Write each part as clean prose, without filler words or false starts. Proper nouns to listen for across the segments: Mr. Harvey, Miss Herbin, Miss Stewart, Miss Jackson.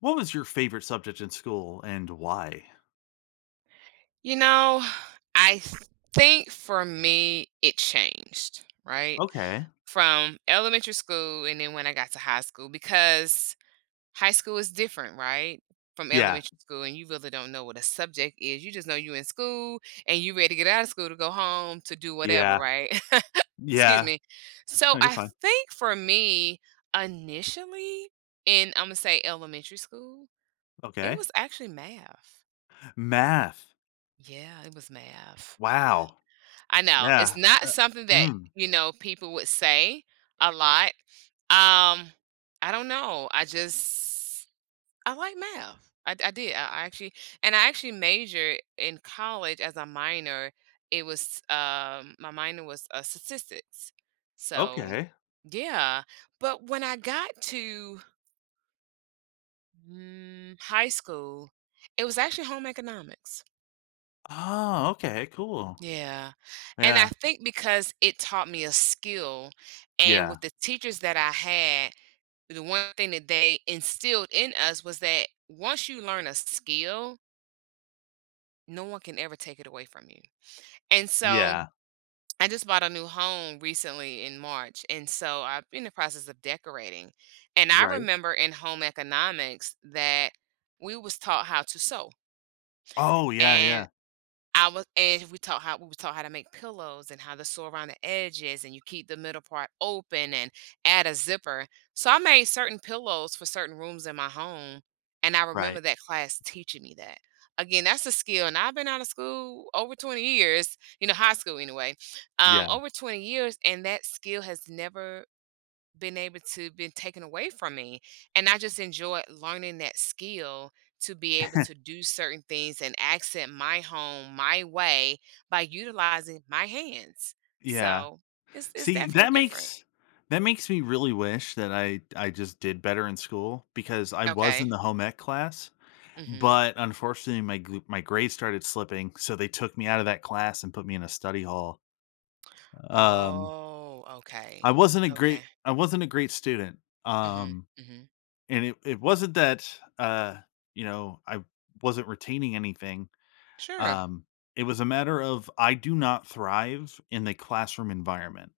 What was your favorite subject in school and why? You know, I think for me, it changed, right? Okay. From elementary school and then when I got to high school, because high school is different, right? From Yeah, elementary school, and you really don't know what a subject is. You just know you're in school and you ready to get out of school to go home to do whatever, yeah, right? Excuse yeah. me. So No, you're I fine. think for me, initially in, I'm going to say elementary school, it Okay. was actually math. Math. Yeah, it was math. Yeah. Wow. I know. It's Yeah. not Uh, something that, mm, people would say a lot. Um, I don't know. I like math. I did. I actually majored in college as a minor. It was My minor was statistics. So okay. yeah, but when I got to high school, it was actually home economics. Oh, okay, cool. Yeah. And I Yeah, think because it taught me a skill, and yeah, with the teachers that I had, the one thing that they instilled in us was that once you learn a skill, no one can ever take it away from you. And so yeah, I just bought a new home recently in March. And so I'm in the process of decorating. And I right. remember in home economics that we was taught how to sew. Oh, yeah, yeah, And I was and we were taught how to make pillows and how to sew around the edges and you keep the middle part open and add a zipper. So I made certain pillows for certain rooms in my home, and I remember right. that class teaching me that. Again, that's a skill, and I've been out of school over 20 years, you know, high school anyway, Yeah. over 20 years, and that skill has never been able to been taken away from me, and I just enjoyed learning that skill to be able to do certain things and accent my home my way by utilizing my hands. Yeah. So it's See, definitely different. That makes me really wish that I just did better in school because I was in Okay. the home ec class. Mm-hmm. But unfortunately, my grades started slipping, so they took me out of that class and put me in a study hall. Um, Oh, I okay. wasn't a Okay. great I wasn't a great student, Mm-hmm. um, Mm-hmm. and it wasn't that, uh, you know, I wasn't retaining anything. Sure. Um, it was a matter of I do not thrive in the classroom environment.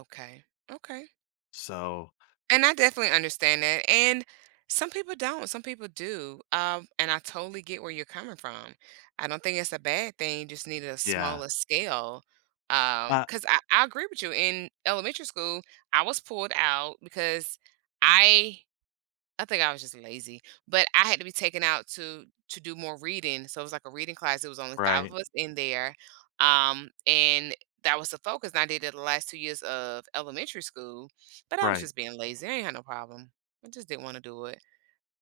Okay. Okay. So, And I definitely understand that. And some people don't. Some people do. And I totally get where you're coming from. I don't think it's a bad thing. You just need a yeah. smaller scale. Uh 'Cause I agree with you. In elementary school, I was pulled out because I I think I was just lazy, but I had to be taken out to do more reading, so it was like a reading class, it was only five of Right, us in there, and that was the focus, and I did it the last 2 years of elementary school, but I was right. just being lazy, I ain't had no problem, I just didn't wanna do it,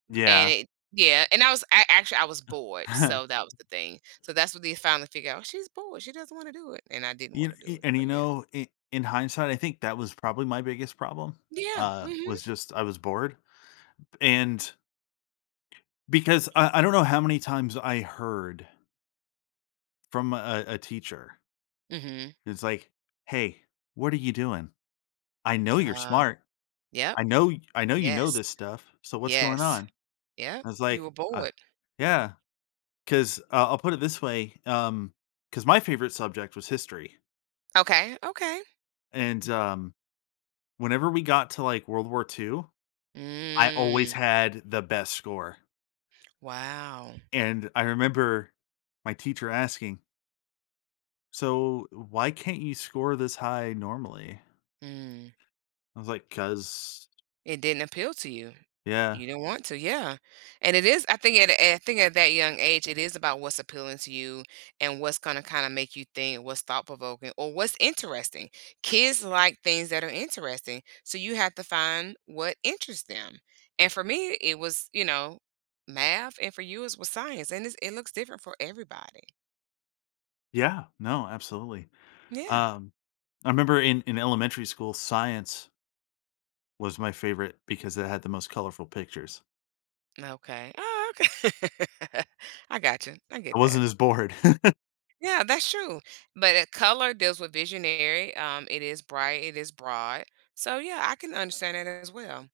Yeah. and it yeah, and I actually, I was bored, so that was the thing, so that's what they finally figured out, "Oh, she's bored, she doesn't wanna do it," and I didn't You wanna do kn it, and so you yeah. know, in hindsight, I think that was probably my biggest problem, Yeah, mhm, was just I was bored, and because I don't know how many times I heard from a teacher, mhm, it's like, "Hey, what are you doing? I know you're uh, smart. yep, I know you know yes, this stuff, so what's going yes, on?" yep, I was you like, were bored. yeah," because I'll put it this way, because my favorite subject was history, Okay, okay. and, whenever we got to, like, World War II, I always Mm, had the best score, wow. and I remember my teacher asking, "So, why can't you score this high normally?" Mm. I was like, "'Cause." It didn't appeal to you. Yeah. You didn't want to, yeah. And it is I think at that young age, it is about what's appealing to you and what's gonna kinda make you think, what's thought provoking or what's interesting. Kids like things that are interesting, so you have to find what interests them. And for me, it was, you know, math, and for you it was science, and it looks different for everybody. Yeah, no, absolutely. Yeah. Um, I remember in elementary school, science was my favorite because it had the most colorful pictures. Okay. Oh, okay. I got you. I I get wasn't that. as bored. Yeah, that's true. But color deals with visionary. It is bright. It is broad. So yeah, I can understand that as well.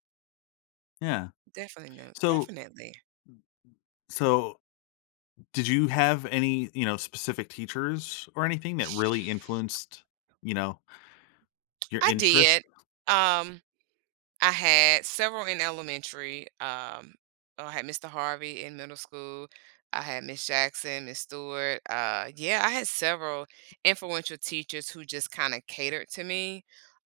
Yeah. Definitely no. So Definitely. so did you have any, you know, specific teachers or anything that really influenced, you know, your I interest? did. Um, I had several in elementary. Oh, I had Mr. Harvey in middle school. I had Miss Jackson, Miss Stewart. Yeah, I had several influential teachers who just kind of catered to me.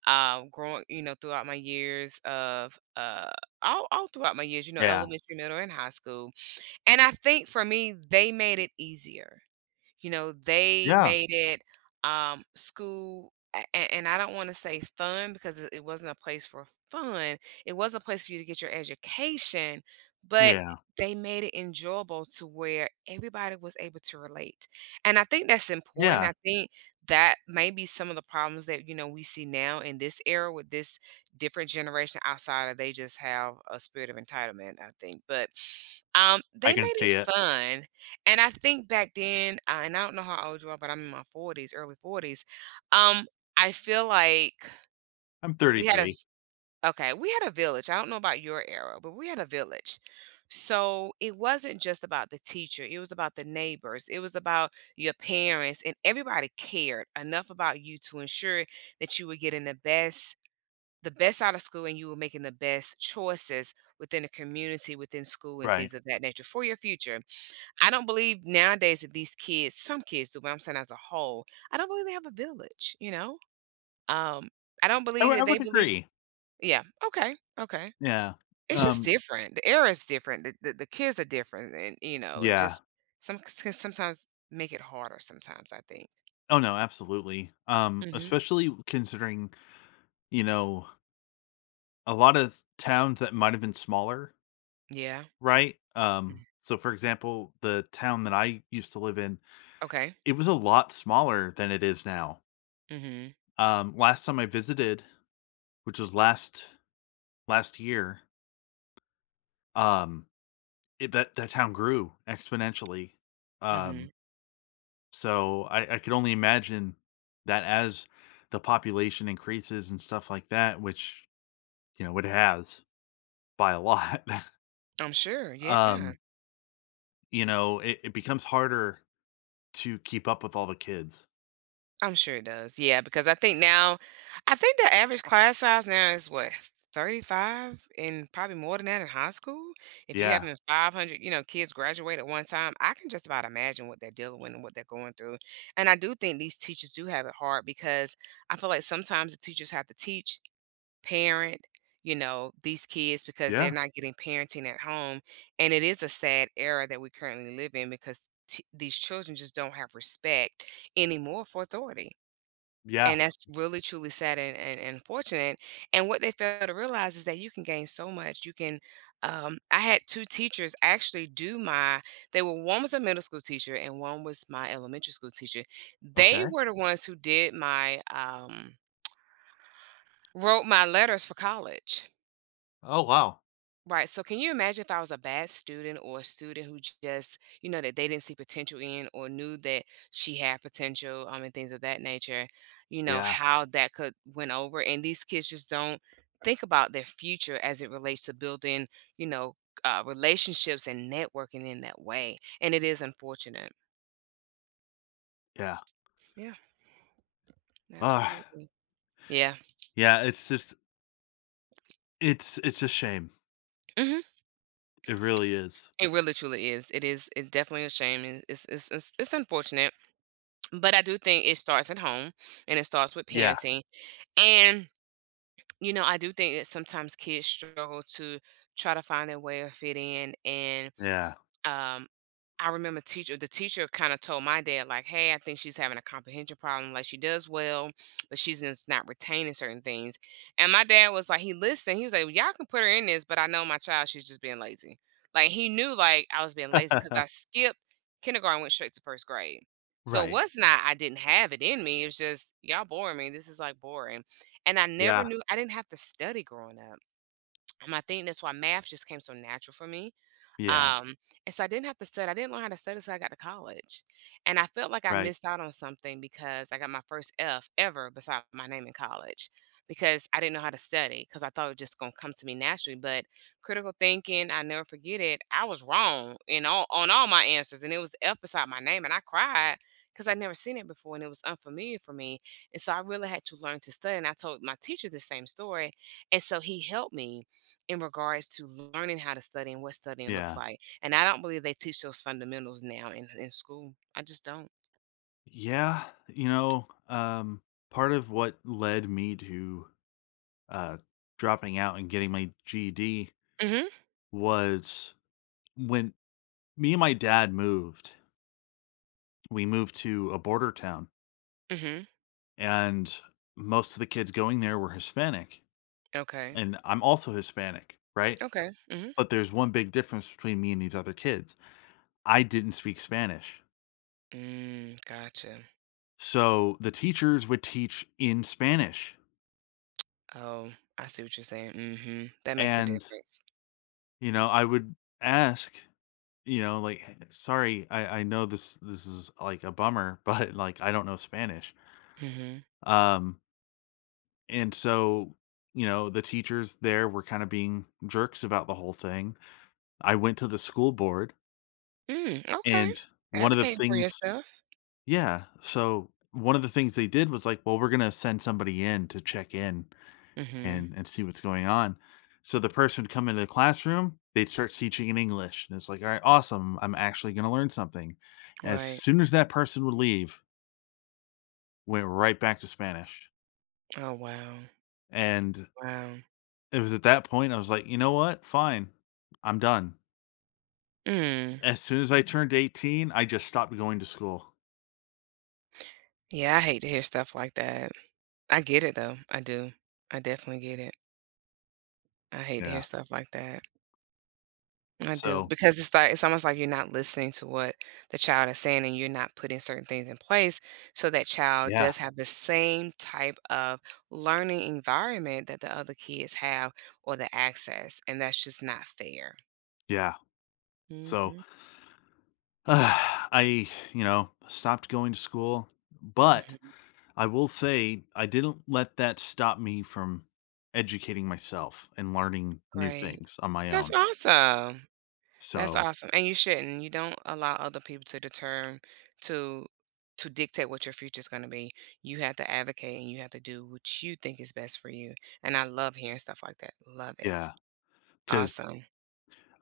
Growing, you know, throughout my years of all throughout my years, you know, Yeah. elementary, middle, and high school. And I think for me, they made it easier, you know, they Yeah. made it school, and I don't want to say fun because it wasn't a place for fun. It was a place for you to get your education, but Yeah, they made it enjoyable to where everybody was able to relate. And I think that's important. yeah, I think that may be some of the problems that, you know, we see now in this era with this different generation outside of they just have a spirit of entitlement, I think. But I they can made see it it. fun, and I think back then, and I don't know how old you are, but I'm in my 40s, early 40s. Um, I feel like I'm we had a v- 33, okay, we had a village. I don't know about your era, but we had a village. So it wasn't just about the teacher, it was about the neighbors, it was about your parents, and everybody cared enough about you to ensure that you were getting the best, out of school and you were making the best choices within the community, within school and right. things of that nature for your future. I don't believe nowadays that these kids, some kids do, but I'm saying as a whole, I don't believe they have a village, you know? Um, I don't believe I that they would believe. agree. Yeah, okay, okay. Yeah, It's just um, different. The era is different. The kids are different, and you know, it yeah. just some can sometimes make it harder. Sometimes I think. Oh, no, absolutely, Hmm. especially considering, you know, a lot of s towns that might have been smaller, Yeah. right? Mhm. So, for example, the town that I used to live in, Okay. it was a lot smaller than it is now. Hmm. Last time I visited, which was last last year, um, it that town grew exponentially, um. Hmm. So I could only imagine that as the population increases and stuff like that, which you know it has by a lot, I'm sure. Yeah. um, you know, it becomes harder to keep up with all the kids. I'm sure it does. Yeah, because I think the average class size now is what, 35, and probably more than that in high school. If you Yeah, having 500, you know, kids graduate at one time, I can just about imagine what they're dealing with and what they're going through. And I do think these teachers do have it hard because I feel like sometimes the teachers have to teach, parent, you know, these kids because yeah, they're not getting parenting at home. And it is a sad era that we currently live in because these children just don't have respect anymore for authority, yeah. and that's really truly sad and fortunate. And what they fail to realize is that you can gain so much. I had two teachers actually do my, they were, one was a middle school teacher and one was my elementary school teacher. They Okay. were the ones who wrote my letters for college. Oh wow. Right. So can you imagine if I was a bad student or a student who just, you know, that they didn't see potential in or knew that she had potential, and things of that nature, you know, Yeah, how that could went over. And these kids just don't think about their future as it relates to building, you know, relationships and networking in that way. And it is unfortunate. yeah. Yeah, Uh, absolutely. Yeah. yeah. It's just it's a shame. Hmm. It really is. It really truly is. It's definitely a shame. And it's unfortunate. But I do think it starts at home and it starts with Yeah, parenting. And I do think that sometimes kids struggle to try to find their way or fit in, and yeah. um, I remember teacher the teacher kind of told my dad like, "Hey, I think she's having a comprehension problem. Like she does well, but she's just not retaining certain things." And my dad was like, he listened. He was like, "Y'all can put her in this, but I know my child. She's just being lazy." Like he knew like I was being lazy because I skipped kindergarten, went straight to first grade. So it right. was not I didn't have it in me. It was just y'all boring me. This is like boring, and I never Yeah, knew I didn't have to study growing up. And I think that's why math just came so natural for me, yeah. um, and so I didn't have to study. I didn't learn how to study until I got to college. And I felt like I Right. missed out on something because I got my first F ever beside my name in college because I didn't know how to study because I thought it was just going to come to me naturally. But critical thinking, I never forget it. I was wrong in all, on all my answers. And it was F beside my name. And I cried because I'd never seen it before and it was unfamiliar for me. And so I really had to learn to study. And I told my teacher the same story. And so he helped me in regards to learning how to study and what studying looks Yeah. like. And I don't believe they teach those fundamentals now in school. I just don't. Yeah, you know, part of what led me to uh, dropping out and getting my GD Mhm. was when me and my dad moved. We moved to a border town, Mhm. and most of the kids going there were Hispanic, Okay. and I'm also Hispanic, right? Okay. Mhm. But there's one big difference between me and these other kids. I didn't speak Spanish, Mm, gotcha. so the teachers would teach in Spanish, Oh, I see what you're saying. Mhm. That makes a and difference. you know, I would ask. You know, like, "Sorry, I know this is, like, a bummer, but, like, I don't know Spanish." Mhm. Um, and so, you know, the teachers there were kinda being jerks about the whole thing. I went to the school board, Mm, okay. and one of the Advocating for things. yourself. Yeah. So, one of the things they did was like, "Well, we're gonna send somebody in to check in Mhm. And see what's going on." So the person would come into the classroom, they'd start teaching in English, and it's like, all right, awesome, I'm actually going to learn something. As Right. soon as that person would leave, went right back to Spanish, Oh, wow. and Wow. it was at that point I was like, you know what, fine, I'm done. Mm. As soon as I turned 18, I just stopped going to school. Yeah, I hate to hear stuff like that. I get it though. I do. I definitely get it. I hate to hear Yeah. stuff like that. I do, So because it's like it's almost like you're not listening to what the child is saying and you're not putting certain things in place so that child yeah, does have the same type of learning environment that the other kids have, or the access, and that's just not fair. yeah. So Mhm. I, you know, stopped going to school, but Mhm. I will say I didn't let that stop me from educating myself and learning new Great. things on my That's own. awesome. That's So, awesome, and you shouldn't. You don't allow other people to determine, to to dictate what your future is gonna be. You have to advocate, and you have to do what you think is best for you, and I love hearing stuff like that. Love it. yeah, 'cause Awesome.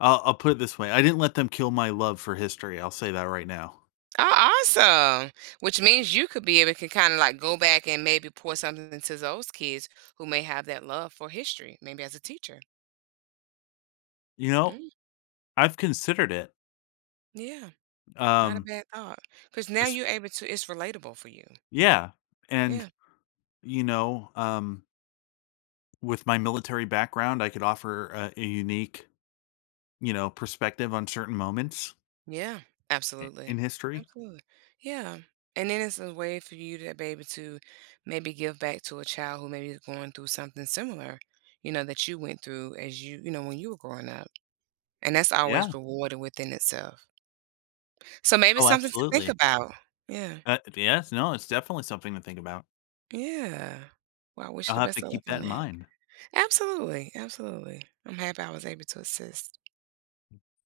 I'll put it this way, I didn't let them kill my love for history, I'll say that right now. Oh, awesome. Which means you could be able to kinda, like, go back and maybe pour something into those kids who may have that love for history, maybe as a teacher. You know, Mm, I've considered it. yeah, not a Um, bad thought. Because now es you're able to, it's relatable for you. yeah, and, Yeah. you know, with my military background, I could offer a unique, you know, perspective on certain moments Yeah, I in absolutely. history. Absolutely. Yeah. And then it's a way for you to be able to maybe give back to a child who maybe is going through something similar, you know, that you went through as you, you know, when you were growing up. And that's Yeah. always rewarded within itself. So maybe Oh, something to think absolutely. about. Yeah. Yes, no, it's definitely something to think about. Yeah. Well, I wish you I'll the have to best of luck keep that on in that. mind. Absolutely. Absolutely. I'm happy I was able to assist.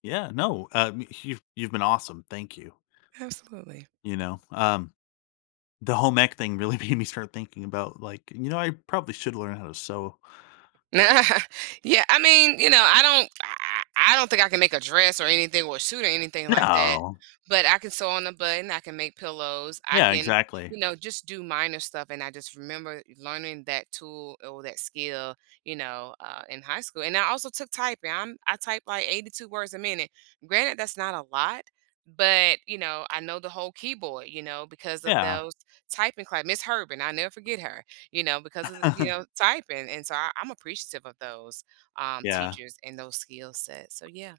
Yeah, no, you've been awesome, thank you, Absolutely. you know? The home ec thing really made me start thinking about, like, you know, I probably should learn how to sew. Yeah, I mean, you know, I don't think I can make a dress or anything or a suit or anything like that. No. But I can sew on a button. I can make pillows. I Yeah, can, exactly. you know, just do minor stuff. And I just remember learning that tool or that skill, you know, in high school. And I also took typing. I type like 82 words a minute. Granted, that's not a lot, but you know, I know the whole keyboard, you know, because of Yeah. those typing class. Miss Herbin, I never forget her, you know, because of the, you know, typing, and so I, I'm appreciative of those Yeah. teachers and those skill sets. So yeah,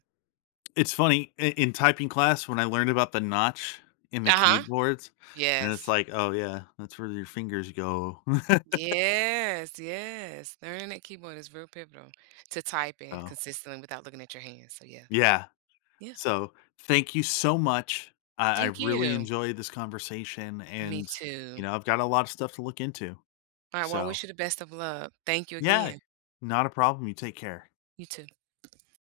It's funny, I in typing class, when I learned about the notch in the uh huh, keyboards, and it's yes, like, "Oh, yeah, that's where your fingers go." yes, yes. Learning that keyboard is real pivotal to typing So, consistently without looking at your hands. So yeah, yeah. yeah. So thank you so much. I Thank really you. enjoyed this conversation Me and you too. know, I've got a lot of stuff to look into. All right. Well, I So wish you the best of luck. Thank you yeah, again. not a problem. You take care. You too.